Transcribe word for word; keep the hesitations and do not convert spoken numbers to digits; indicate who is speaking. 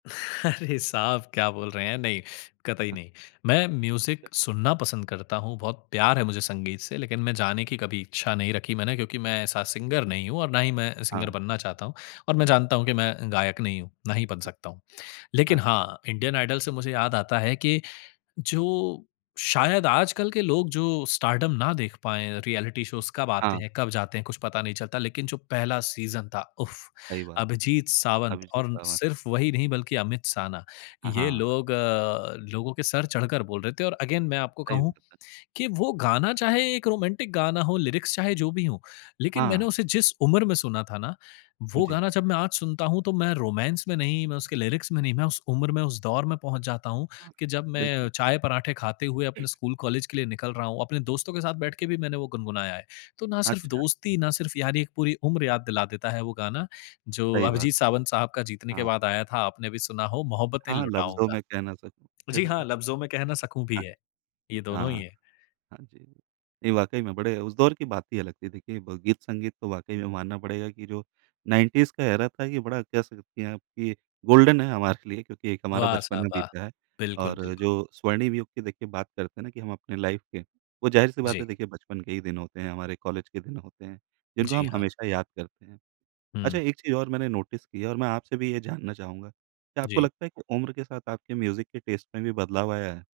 Speaker 1: अरे साहब, क्या बोल रहे हैं? नहीं, कतई
Speaker 2: हाँ।
Speaker 1: नहीं। मैं
Speaker 2: अच्छा।
Speaker 1: म्यूज़िक सुनना पसंद करता हूँ, बहुत प्यार है मुझे संगीत से लेकिन मैं जाने की कभी इच्छा नहीं रखी मैंने क्योंकि मैं ऐसा सिंगर नहीं हूँ और ना ही मैं सिंगर
Speaker 2: हाँ।
Speaker 1: बनना चाहता हूँ और मैं जानता हूँ कि मैं गायक नहीं हूँ, ना ही बन सकता हूँ।
Speaker 2: हाँ
Speaker 1: लेकिन
Speaker 2: ज
Speaker 1: हाँ, इंडियन आइडल से मुझे याद आता है कि जो शायद आजकल के लोग जो स्टारडम ना देख पाएँ, रिऐलिटी शोज़ कब आते
Speaker 2: हाँ।
Speaker 1: हैं, कब जाते हैं, कुछ पता नहीं चलता। लेकिन जो पहला सीज़न था उफ़,
Speaker 2: सही बात है।
Speaker 1: अभिजीत सावंत
Speaker 2: अभिजीत
Speaker 1: और उन
Speaker 2: सावंत।
Speaker 1: सिर्फ़ वही नहीं बल्कि अमित साना।
Speaker 2: हाँ,
Speaker 1: ये
Speaker 2: हाँ, हाँ।
Speaker 1: लोग अ, लोगों के सर चढ़कर बोल रहे थे और अगेन मैं आपको
Speaker 2: टाइ
Speaker 1: कहूँ
Speaker 2: हुआ था।
Speaker 1: कि वो गाना चाहे एक रोमांटिक गाना हो, लिरिक्स चाहे जो भी हों, लेकिन मैंने
Speaker 2: हाँ।
Speaker 1: उसे जिस उम्र में सुना था ना, वो
Speaker 2: जी।
Speaker 1: गाना जब मैं आज सुनता हूँ तो मैं रोमांस में नहीं, मैं उसके लिरिक्स में नहीं, मैं उस उम्र में, उस दौर में पहुँच जाता हूँ
Speaker 2: हाँ।
Speaker 1: कि जब मैं अ,
Speaker 2: बिल्कुल।
Speaker 1: चाय-पराठे खाते हुए अपने स्कूल-कॉलेज के लिए निकल रहा हूँ। अपने दोस्तों के साथ बैठ के भी मैंने वो गुनगुनाया है। तो ना सिर्फ़
Speaker 2: अच्छा है।
Speaker 1: दोस्ती ना सिर्फ़ यारी, एक पूरी उम्र याद दिला देता है वो गाना। जो
Speaker 2: सही बात।
Speaker 1: अभिजीत सावंत साहब का जीतने के
Speaker 2: हाँ।
Speaker 1: बाद आया था, आपने भी सुना हो, "मोहब्बतें
Speaker 2: हाँ, हाँ, "लफ्ज़ों
Speaker 1: लुटाऊँगा"।
Speaker 2: मैं कह ना सकूँ"।
Speaker 1: जी
Speaker 2: चेह अ
Speaker 1: हाँ, "लफज़ों में कह ना सकूँ" भी
Speaker 2: हाँ।
Speaker 1: है। ये
Speaker 2: हाँ,
Speaker 1: दोनों ही
Speaker 2: हाँ।
Speaker 1: है।
Speaker 2: हाँ जी। ये वाक़ई में बड़े उस दौर की बात ही अलग थी। देखिए, ब गीत-संगीत तो वाक़ई में मानना पड़ेगा कि जो नाइनटीज़ का एरा था, ये बड़ा कह सकती हैं आप कि गोल्डन है हमारे लिए क्योंकि एक हमारा
Speaker 1: वाह!
Speaker 2: बचपन
Speaker 1: साहब
Speaker 2: में
Speaker 1: वाह!
Speaker 2: बीता है।
Speaker 1: बिल्कुल,
Speaker 2: और जो
Speaker 1: बिल्कुल।
Speaker 2: स्वर्णिम युग की देखिए बात करते हैं ना कि हम अपनी लाइफ़ के, वो ज़ाहिर-सी बात
Speaker 1: जी।
Speaker 2: है, देखिए बचपन के ही दिन होते हैं, हमारे कॉलेज के दिन होते हैं, जिनको
Speaker 1: जी,
Speaker 2: हम
Speaker 1: हाँ।
Speaker 2: हमेशा याद करते हैं। अच्छा,
Speaker 1: हुँ।
Speaker 2: एक चीज़ और मैंने नोटिस की है और मैं आपसे भी ये जानना चाहूँगा। क्या आपको
Speaker 1: जी।
Speaker 2: लगता है कि उम्र के साथ आपके म्यूज़िक के टेस्ट में भी बदलाव आया है?